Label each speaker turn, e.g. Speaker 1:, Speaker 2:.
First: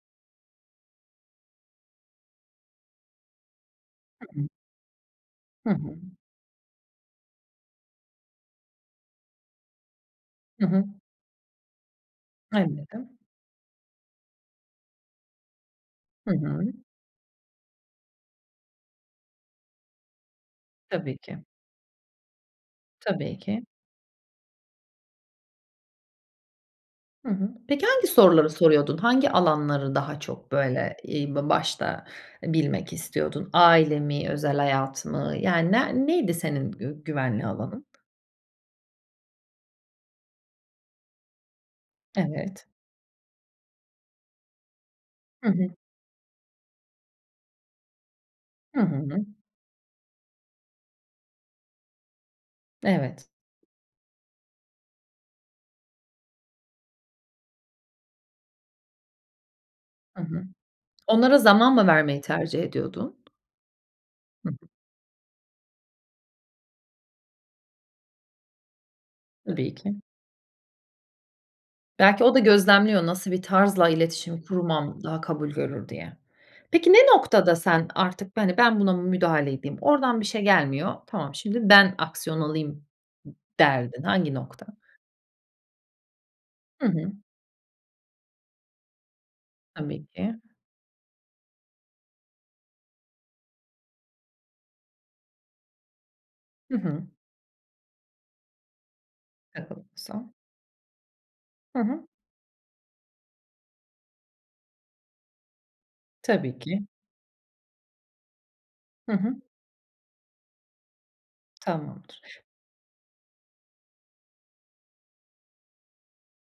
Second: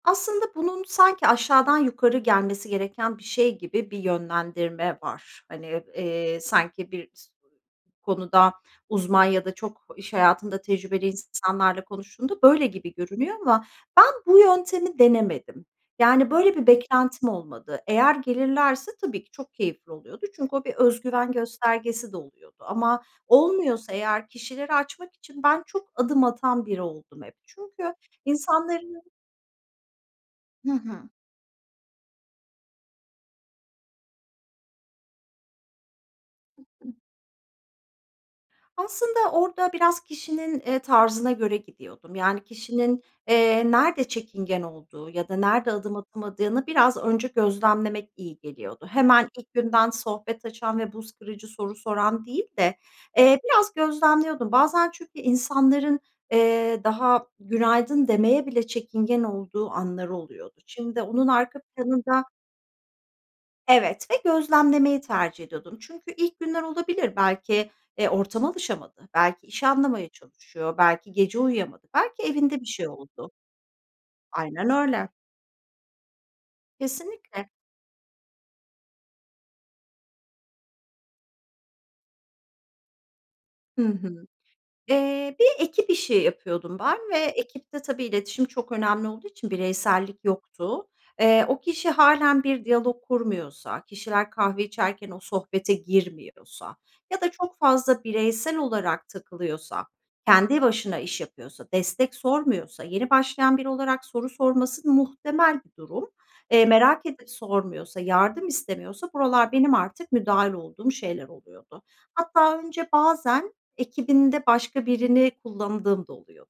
Speaker 1: Aslında bunun sanki aşağıdan yukarı gelmesi gereken bir şey gibi bir
Speaker 2: Hı hı.
Speaker 1: yönlendirme var.
Speaker 2: Hı
Speaker 1: Hani,
Speaker 2: hı.
Speaker 1: eee, sanki bir s konuda uzman ya da çok iş hayatında
Speaker 2: Hı hı.
Speaker 1: tecrübeli is insanlarla konuştuğunda böyle gibi
Speaker 2: [unintelligible]
Speaker 1: görünüyor ama ben bu yöntemi denemedim.
Speaker 2: Hı
Speaker 1: Yani, böyle
Speaker 2: hı.
Speaker 1: bir beklentim olmadı. Eğer gelirlerse tabii ki çok keyifli oluyordu. Çünkü o bir öz
Speaker 2: Tabii
Speaker 1: güven
Speaker 2: ki.
Speaker 1: göstergesi de oluyordu ama
Speaker 2: Tabii ki.
Speaker 1: olmuyorsa eğer kişileri açmak için ben çok adım atan biri oldum
Speaker 2: Hı
Speaker 1: hep
Speaker 2: hı. Peki,
Speaker 1: çünkü
Speaker 2: hangi soruları soruyordun?
Speaker 1: insanlarının
Speaker 2: Hangi alanları daha çok
Speaker 1: Hı
Speaker 2: böyle,
Speaker 1: hı.
Speaker 2: eee, ba başta bilmek istiyordun? Aile mi, özel hayat mı? Yani ne neydi
Speaker 1: Hı
Speaker 2: senin
Speaker 1: hı.
Speaker 2: gü güvenli alanın?
Speaker 1: Aslında orada biraz kişinin, eee, tarzına göre gidiyordum. Yani,
Speaker 2: Evet.
Speaker 1: kişinin, eee, nerede çekingen olduğu ya da
Speaker 2: Hı hı.
Speaker 1: nerede adım atamadığını biraz önce gözlemlemek iyi
Speaker 2: Hı
Speaker 1: geliyordu.
Speaker 2: hı.
Speaker 1: Hemen ilk günden sohbet açan ve buz kırıcı soru soran değil de,
Speaker 2: Evet.
Speaker 1: eee, biraz gözlemliyordum. Bazen çünkü insanların, eee, daha günaydın demeye bile çekingen olduğu anları
Speaker 2: Hı hı.
Speaker 1: oluyordu. Şimdi onun
Speaker 2: Onlara
Speaker 1: arka
Speaker 2: zaman mı vermeyi
Speaker 1: planında
Speaker 2: tercih ediyordun?
Speaker 1: Evet ve
Speaker 2: Hı hı.
Speaker 1: gözlemlemeyi tercih ediyordum. Çünkü ilk günler olabilir. Belki, eee, ortama alışamadı, belki işi
Speaker 2: Tabii ki.
Speaker 1: anlamaya çalışıyor. Belki gece uyuyamadı.
Speaker 2: Belki
Speaker 1: Belki
Speaker 2: o da
Speaker 1: evinde bir şey
Speaker 2: gözlemliyor nasıl
Speaker 1: oldu.
Speaker 2: bir tarzla iletişim
Speaker 1: Aynen
Speaker 2: kurmam
Speaker 1: öyle.
Speaker 2: daha kabul görür diye. Peki, ne
Speaker 1: Kesinlikle.
Speaker 2: noktada sen artık, hani, ben buna müdahale edeyim, oradan bir şey gelmiyor. Tamam şimdi ben aksiyon alayım d
Speaker 1: Hı
Speaker 2: derdin.
Speaker 1: hı.
Speaker 2: Hangi nokta?
Speaker 1: Eee, bir ekip işi yapıyordum
Speaker 2: Hı
Speaker 1: ben
Speaker 2: hı.
Speaker 1: ve ekipte tabii iletişim çok önemli olduğu için
Speaker 2: Tabii
Speaker 1: bireysellik
Speaker 2: ki.
Speaker 1: yoktu. Eee, o kişi hâlen bir diyalog kurmuyorsa, kişiler kahve içerken o sohbete girmiyorsa
Speaker 2: Hı hı.
Speaker 1: ya da çok fazla bireysel olarak takılıyorsa,
Speaker 2: [unintelligible]
Speaker 1: kendi başına iş yapıyorsa,
Speaker 2: Hı hı.
Speaker 1: destek sormuyorsa... Yeni başlayan biri olarak soru sorması muhtemel bir durum.
Speaker 2: Tabii
Speaker 1: Eee,
Speaker 2: ki.
Speaker 1: merak edip sormuyorsa, yardım istemiyorsa
Speaker 2: Hı hı.
Speaker 1: buralar benim artık müdahil olduğum şeyler oluyordu.
Speaker 2: Tamamdır.
Speaker 1: Hatta önce bazen ekibinde başka birini kullandığım da oluyor.